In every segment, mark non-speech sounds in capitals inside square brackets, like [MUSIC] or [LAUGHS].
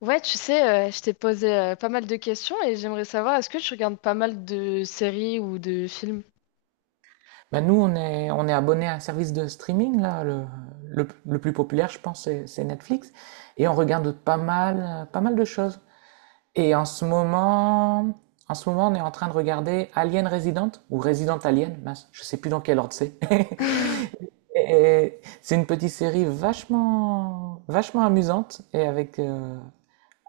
Ouais, tu sais, je t'ai posé pas mal de questions et j'aimerais savoir, est-ce que tu regardes pas mal de séries ou de films? Bah, nous, on est abonné à un service de streaming, là, le plus populaire, je pense, c'est Netflix. Et on regarde pas mal de choses. Et en ce moment, on est en train de regarder Alien Resident, ou Resident Alien, mince, je sais plus dans quel ordre c'est. [LAUGHS] [LAUGHS] Et c'est une petite série vachement, vachement amusante et avec, euh,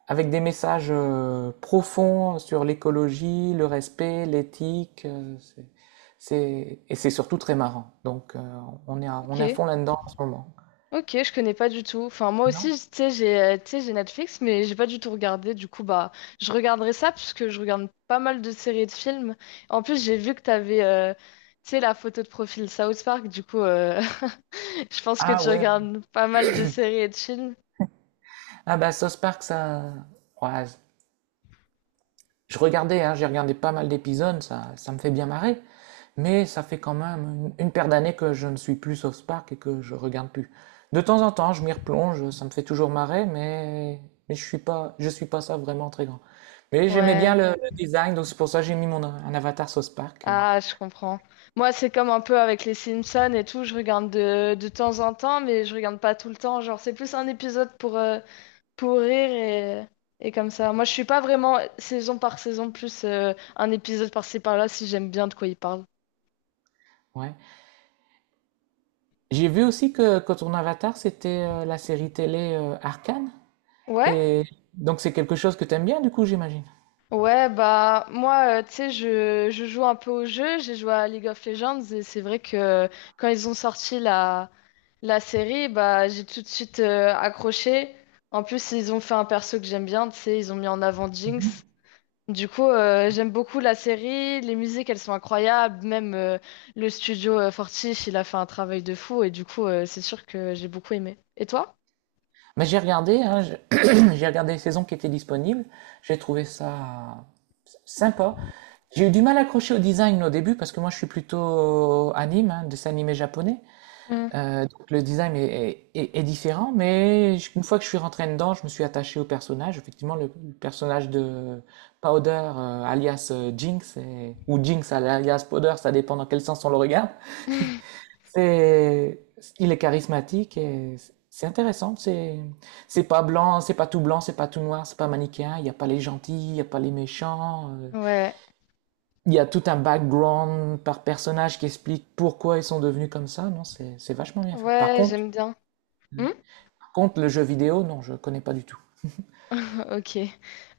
avec des messages profonds sur l'écologie, le respect, l'éthique. Et c'est surtout très marrant. Donc, on est à, Ok, on est à fond là-dedans en ce moment. ok, je connais pas du tout. Enfin, moi aussi, Non? Tu sais, j'ai Netflix, mais j'ai pas du tout regardé. Du coup, bah, je regarderai ça parce que je regarde pas mal de séries et de films. En plus, j'ai vu que t'avais, tu sais, la photo de profil South Park. Du coup, [LAUGHS] je pense que Ah tu ouais. regardes pas mal de séries et de films. Ah bah, South Park, ça. Ouais, je regardais, hein, j'ai regardé pas mal d'épisodes, ça me fait bien marrer. Mais ça fait quand même une paire d'années que je ne suis plus South Park et que je regarde plus. De temps en temps, je m'y replonge, ça me fait toujours marrer, mais je suis pas ça vraiment très grand. Mais j'aimais bien le, Ouais. le design, donc c'est pour ça que j'ai mis mon un avatar South Park. Ah, je comprends. Moi, c'est comme un peu avec les Simpsons et tout, je regarde de temps en temps, mais je regarde pas tout le temps. Genre, c'est plus un épisode pour rire et comme ça. Moi, je suis pas vraiment saison par saison, plus un épisode par-ci par-là si j'aime bien de quoi ils parlent. Ouais. J'ai vu aussi que ton avatar, c'était la série télé Arcane. Ouais? Et donc c'est quelque chose que t'aimes bien, du coup, j'imagine. Ouais, bah, moi, tu sais, je joue un peu au jeu, j'ai joué à League of Legends et c'est vrai que quand ils ont sorti la série, bah, j'ai tout de suite accroché. En plus, ils ont fait un perso que j'aime bien, tu sais, ils ont mis en avant Jinx. Du coup, j'aime beaucoup la série, les musiques, elles sont incroyables, même le studio Fortiche, il a fait un travail de fou, et du coup, c'est sûr que j'ai beaucoup aimé. Et toi? Mais j'ai regardé, hein, j'ai [CLEARS THROAT] j'ai regardé les saisons qui étaient disponibles. J'ai trouvé ça sympa. J'ai eu du mal à accrocher au design au début parce que moi je suis plutôt anime, hein, dessin animé japonais. Hmm. Donc le design est différent, mais une fois que je suis rentré dedans, je me suis attaché au personnage. Effectivement, le personnage de Powder, alias Jinx, ou Jinx alias Powder, ça dépend dans quel sens on le regarde. [LAUGHS] C'est, il est charismatique et c'est intéressant. C'est pas blanc, c'est pas tout blanc, c'est pas tout noir, c'est pas manichéen. Il n'y a pas les gentils, il n'y a pas les méchants. Ouais, Il y a tout un background par personnage qui explique pourquoi ils sont devenus comme ça. Non, c'est vachement bien fait. Par ouais, contre, j'aime bien. par contre, le jeu vidéo, non, je connais pas du tout. Ok.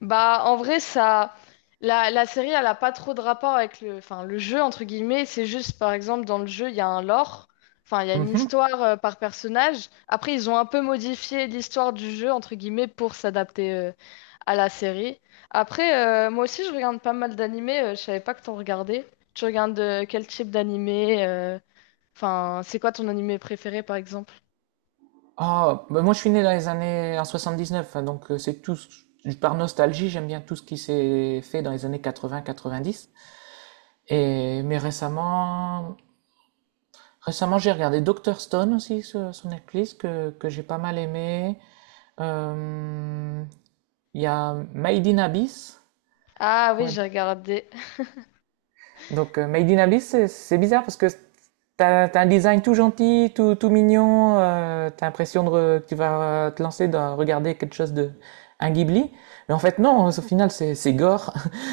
Bah, en vrai, ça, la série, elle a pas trop de rapport avec le, enfin, le jeu, entre guillemets. C'est juste, par exemple, dans le jeu, il y a un lore. Enfin, il y a une Mhm. histoire par personnage. Après, ils ont un peu modifié l'histoire du jeu, entre guillemets, pour s'adapter à la série. Après, moi aussi, je regarde pas mal d'animés. Je savais pas que t'en regardais. Tu regardes quel type d'animé Enfin, c'est quoi ton animé préféré, par exemple? Ah, bah moi je suis né dans les années en 79, hein, donc c'est tout. Par nostalgie, j'aime bien tout ce qui s'est fait dans les années 80-90. Et mais récemment j'ai regardé Doctor Stone aussi sur Netflix que j'ai pas mal aimé. Euh, Il y a Made in Abyss. Ah oui, Quoi? j'ai regardé. Donc, Made in Abyss, c'est bizarre parce que t'as un design tout gentil, tout mignon, t'as l'impression de que tu vas te lancer dans regarder quelque chose de un Ghibli, mais en fait non, au final c'est gore. [LAUGHS]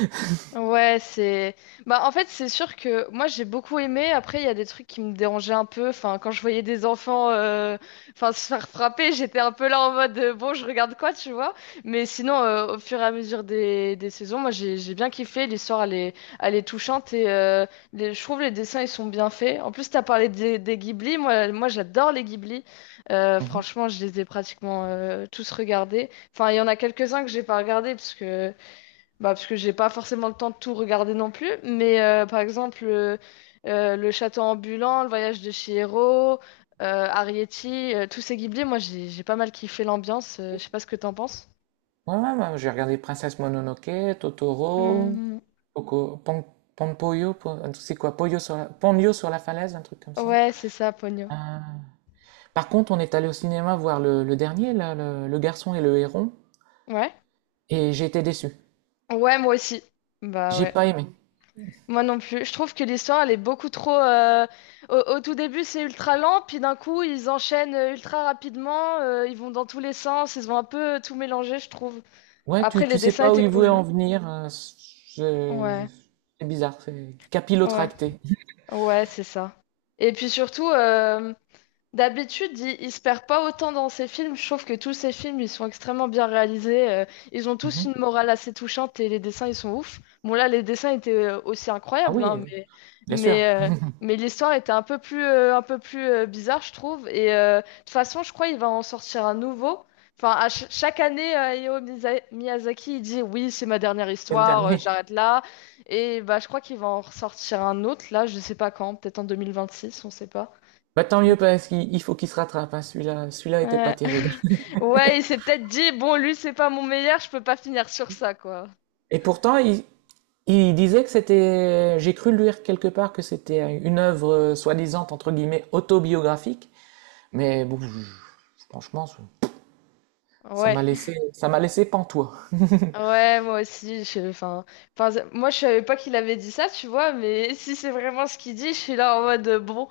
Ouais, c'est. Bah, en fait, c'est sûr que moi, j'ai beaucoup aimé. Après, il y a des trucs qui me dérangeaient un peu. Enfin, quand je voyais des enfants enfin, se faire frapper, j'étais un peu là en mode bon, je regarde quoi, tu vois. Mais sinon, au fur et à mesure des saisons, moi, j'ai bien kiffé. L'histoire, elle est touchante et je trouve les dessins, ils sont bien faits. En plus, t'as parlé des Ghibli. Moi, moi j'adore les Ghibli. Euh, Mhm. franchement, je les ai pratiquement tous regardés. Enfin, il y en a quelques-uns que j'ai pas regardés parce que. Bah, parce que j'ai pas forcément le temps de tout regarder non plus, mais par exemple, Le Château ambulant, Le Voyage de Chihiro, Arrietty, tous ces Ghibli, moi j'ai pas mal kiffé l'ambiance. Je sais pas ce que t'en penses. Ouais, ouais, ouais, j'ai regardé Princesse Mononoke, Totoro, Hmm, Poco, Pon, Ponpoyo, Po- c'est quoi, Ponyo sur la falaise, un truc comme ça. ouais, c'est ça, Ponyo. Euh, Par contre, on est allé au cinéma voir le dernier, là, le garçon et le héron, Ouais. et j'ai été déçu. Ouais, moi aussi. Bah J'ai ouais. pas aimé. Moi non plus. Je trouve que l'histoire, elle est beaucoup trop. Au tout début, c'est ultra lent, puis d'un coup, ils enchaînent ultra rapidement. Ils vont dans tous les sens. Ils ont un peu tout mélangé, je trouve. Ouais, Après, tu les sais dessins pas où étaient il voulait cool. en venir. Je- Ouais. C'est bizarre, c'est Ouais, capillotracté. ouais, c'est ça. Et puis surtout, D'habitude, il se perd pas autant dans ses films. Je trouve que tous ses films, ils sont extrêmement bien réalisés. Ils ont tous Mhm. une morale assez touchante et les dessins, ils sont ouf. Bon, là, les dessins étaient aussi Ah incroyables, oui, hein, bien sûr, mais, euh, mais l'histoire était un peu plus bizarre, je trouve. Et de toute façon, je crois qu'il va en sortir un nouveau. Enfin, à chaque année, Miyazaki, il dit, oui, c'est ma dernière c'est le histoire, dernier. j'arrête là. Et bah, je crois qu'il va en ressortir un autre, là, je sais pas quand, peut-être en 2026, on sait pas. Bah tant mieux parce qu'il il faut qu'il se rattrape, hein. Celui-là était pas Ouais. terrible. [LAUGHS] Ouais, il s'est peut-être dit, bon, lui, c'est pas mon meilleur, je peux pas finir sur ça, quoi. Et pourtant, il disait que c'était. J'ai cru lire quelque part que c'était une œuvre soi-disant entre guillemets autobiographique. Mais bon, franchement, Ouais. Ça m'a laissé pantois. [LAUGHS] Ouais, moi aussi, je... enfin, enfin, c'est- moi, je savais pas qu'il avait dit ça, tu vois, mais [LAUGHS] si c'est vraiment ce qu'il dit, je suis là en mode, bon,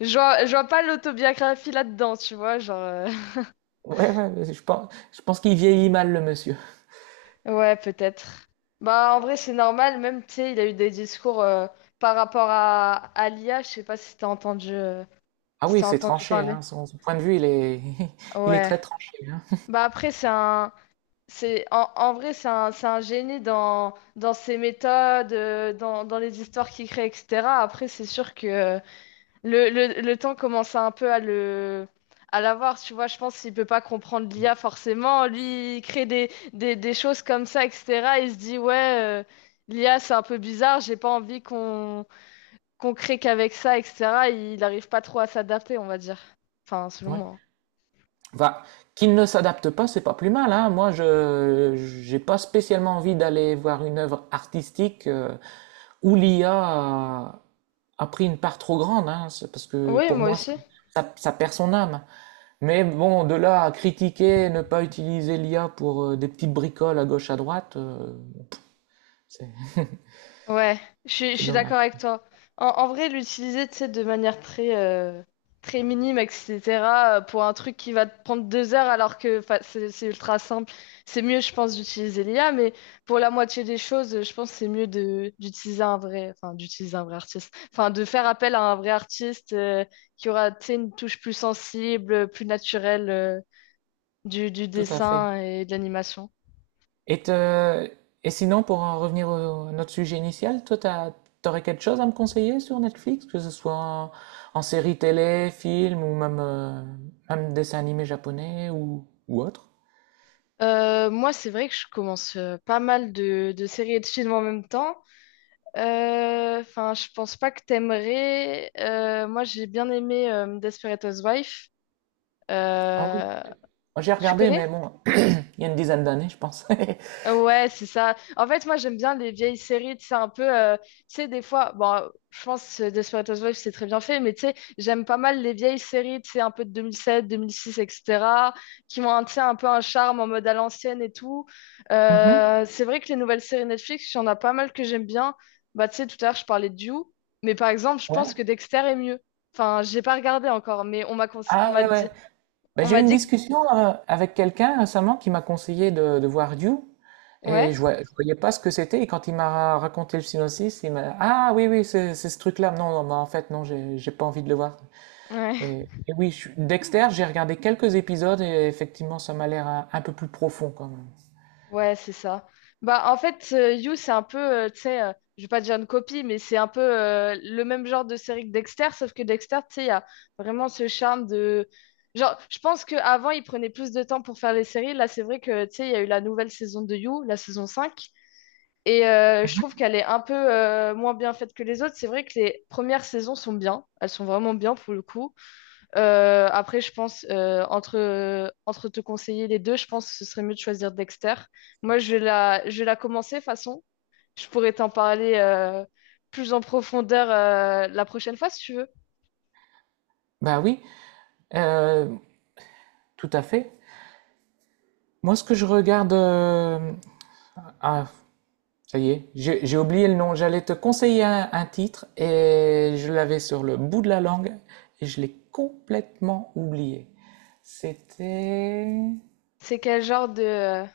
je vois pas l'autobiographie là-dedans, tu vois, genre... [LAUGHS] Ouais, ouais, je pense qu'il vieillit mal le monsieur. Ouais, peut-être. Bah, en vrai, c'est normal, même, tu sais, il a eu des discours par rapport à l'IA, je sais pas Ah si oui, t'as c'est entendu tranché, parler. hein, son point de vue, il est [LAUGHS] il est Ouais. très tranché, hein. Bah, après, c'est un... C'est, en vrai, c'est un génie dans ses méthodes, dans les histoires qu'il crée, etc. Après, c'est sûr que le temps commence un peu à l'avoir, tu vois. Je pense qu'il peut pas comprendre l'IA forcément. Lui, il crée des choses comme ça, etc. Il se dit, ouais, l'IA, c'est un peu bizarre, j'ai pas envie qu'on crée qu'avec ça, etc. Il n'arrive pas trop à s'adapter, on va dire. Enfin, selon Ouais. moi. Enfin, qu'il ne s'adapte pas, c'est pas plus mal, hein. Moi, je j'ai pas spécialement envie d'aller voir une œuvre artistique, où l'IA a pris une part trop grande, hein. C'est parce que Oui, pour moi moi, ça aussi. ça ça perd son âme. Mais bon, de là à critiquer, ne pas utiliser l'IA pour des petites bricoles à gauche à droite, c'est Ouais, je suis, je c'est suis d'accord dommage. avec toi. En vrai, l'utiliser, tu sais, de manière très, très minime, etc., pour un truc qui va te prendre 2 heures alors que 'fin, c'est ultra simple. C'est mieux, je pense, d'utiliser l'IA, mais pour la moitié des choses, je pense que c'est mieux de d'utiliser un vrai, enfin, d'utiliser un vrai artiste. Enfin, de faire appel à un vrai artiste qui aura, tu sais, une touche plus sensible, plus naturelle du Tout à fait. dessin et de l'animation. Et, te- et sinon, pour en revenir à notre sujet initial, toi, t'aurais quelque chose à me conseiller sur Netflix, que ce soit en série télé, film ou même dessin animé japonais ou autre? Moi, c'est vrai que je commence pas mal de séries et de films en même temps. Enfin, je pense pas que t'aimerais. Moi, j'ai bien aimé Desperate Housewives. Ah oui, Euh, moi, j'ai tu regardé, connais? mais bon, [CLEARS THROAT] il y a une dizaine d'années, je pense. [LAUGHS] Ouais, c'est ça. En fait, moi, j'aime bien les vieilles séries. C'est un peu, tu sais, des fois, bon, je pense que Desperate Housewives, c'est très bien fait, mais tu sais, j'aime pas mal les vieilles séries, tu sais, un peu de 2007, 2006, etc., qui ont un, tu sais, un peu un charme en mode à l'ancienne et tout. Mhm. C'est vrai que les nouvelles séries Netflix, il y en a pas mal que j'aime bien. Bah, tu sais, tout à l'heure, je parlais de You, mais par exemple, je pense Ouais. que Dexter est mieux. Enfin, j'ai pas regardé encore, mais on Ah m'a ouais, dit, ouais. Ben, on j'ai eu m'a une dit, que- discussion avec quelqu'un récemment qui m'a conseillé de voir Dune et ouais, je voyais pas ce que c'était et quand il m'a raconté le synopsis, il m'a Ah oui oui c'est ce truc-là. Non, non ben, en fait non j'ai pas envie de le voir. ouais. Et oui, Dexter, j'ai regardé quelques épisodes et effectivement ça m'a l'air un peu plus profond quand même. Ouais, c'est ça. Bah, en fait, You, c'est un peu, tu sais, je vais pas dire une copie, mais c'est un peu le même genre de série que Dexter, sauf que Dexter, tu sais, il y a vraiment ce charme de... Genre, je pense qu'avant, il prenait plus de temps pour faire les séries. Là, c'est vrai que, tu sais, il y a eu la nouvelle saison de You, la saison 5 et je trouve qu'elle est un peu moins bien faite que les autres. C'est vrai que les premières saisons sont bien, elles sont vraiment bien pour le coup. Après, je pense, entre te conseiller les deux, je pense que ce serait mieux de choisir Dexter. Moi, je vais la commencer, de toute façon. Je pourrais t'en parler plus en profondeur la prochaine fois, si tu veux. Bah oui, euh, tout à fait. Moi ce que je regarde, ah, ça y est, j'ai oublié le nom. J'allais te conseiller un titre et je l'avais sur le bout de la langue et je l'ai complètement oublié. C'était... C'est quel genre de...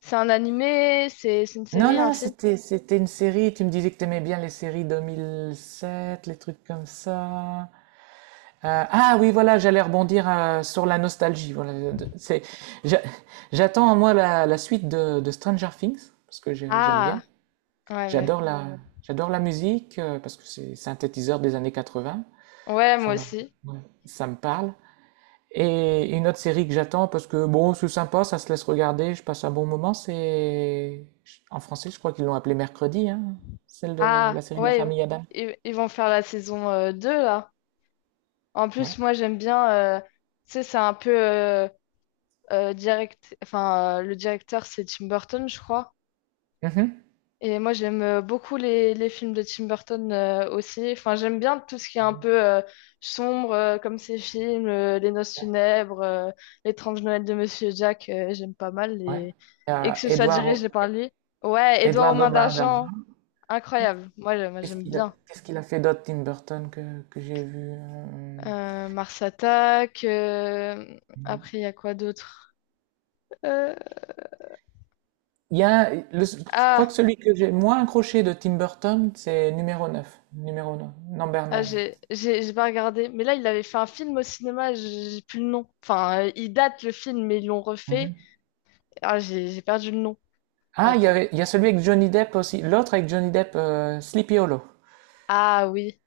C'est un animé? C'est une Non, série, un non, film? c'était une série. Tu me disais que tu aimais bien les séries 2007, les trucs comme ça. Ah oui, voilà, j'allais rebondir sur la nostalgie. Voilà, j'a- j'attends moi la suite de Stranger Things parce que j'aime bien. Ah, ouais, mais... Ouais. J'adore la musique parce que c'est synthétiseur des années 80. Ouais, Ça moi me, aussi. ouais, ça me parle. Et une autre série que j'attends parce que bon, c'est sympa, ça se laisse regarder, je passe un bon moment. C'est en français, je crois qu'ils l'ont appelée Mercredi, hein, celle de Ah, la série de la ouais, famille Adam. ils vont faire la saison 2, là. En Ouais. plus, moi, j'aime bien... Tu sais, c'est un peu... direct, enfin, le directeur, c'est Tim Burton, je crois. Mhm. Et moi, j'aime beaucoup les films de Tim Burton aussi. Enfin, j'aime bien tout ce qui est un peu sombre, comme ces films, Les Noces funèbres, L'étrange Noël de Monsieur Jack, j'aime pas mal. Ouais. Et Euh, que ce soit Edouard, dirigé par lui. Ouais, Édouard aux Edouard mains Domain d'argent, d'Argent. incroyable. Moi, moi, Qu'est-ce j'aime qu'il a, bien. qu'est-ce qu'il a fait d'autre, Tim Burton, que j'ai vu. Mars Attack, après, il y a quoi d'autre? Euh, Il y a, je crois que Ah, celui que j'ai moins accroché de Tim Burton, c'est numéro 9 numéro 9, number Ah, j'ai pas regardé. Mais là, il avait fait un film au cinéma, j'ai plus le nom. Enfin, il date le film, mais ils l'ont refait. 9. Ah, j'ai perdu le nom. Ah, il y Attends. avait, il y a celui avec Johnny Depp aussi. L'autre avec Johnny Depp, Sleepy Hollow. Ah oui.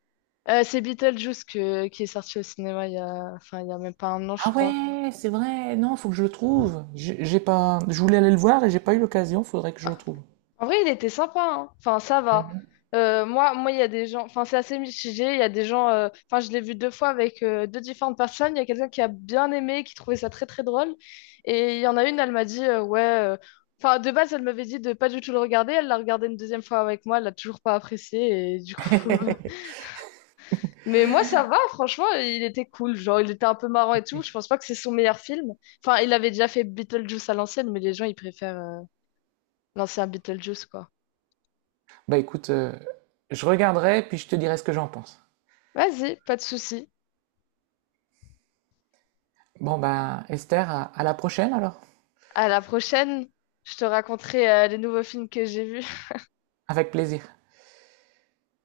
C'est Beetlejuice qui est sorti au cinéma il y a, enfin, il y a même pas un an, Ah je crois. ouais, c'est vrai. Non, faut que je le trouve. J'ai pas, je voulais aller le voir et j'ai pas eu l'occasion. Faudrait que je le Ah, trouve. en vrai, il était sympa, hein. Enfin, ça va. Mhm. Moi, il y a des gens. Enfin, c'est assez mitigé. Il y a des gens. Enfin, je l'ai vu deux fois avec deux différentes personnes. Il y a quelqu'un qui a bien aimé, qui trouvait ça très très drôle. Et il y en a une, elle m'a dit ouais. Enfin, de base, elle m'avait dit de pas du tout le regarder. Elle l'a regardé une deuxième fois avec moi. Elle l'a toujours pas apprécié. Et du coup. [LAUGHS] [LAUGHS] Mais moi, ça va. Franchement, il était cool. Genre, il était un peu marrant et tout. Je pense pas que c'est son meilleur film. Enfin, il avait déjà fait Beetlejuice à l'ancienne, mais les gens, ils préfèrent l'ancien Beetlejuice, quoi. Bah écoute, je regarderai puis je te dirai ce que j'en pense. Vas-y, pas de souci. Bon bah Esther, à la prochaine alors. À la prochaine, je te raconterai les nouveaux films que j'ai vus. Avec plaisir.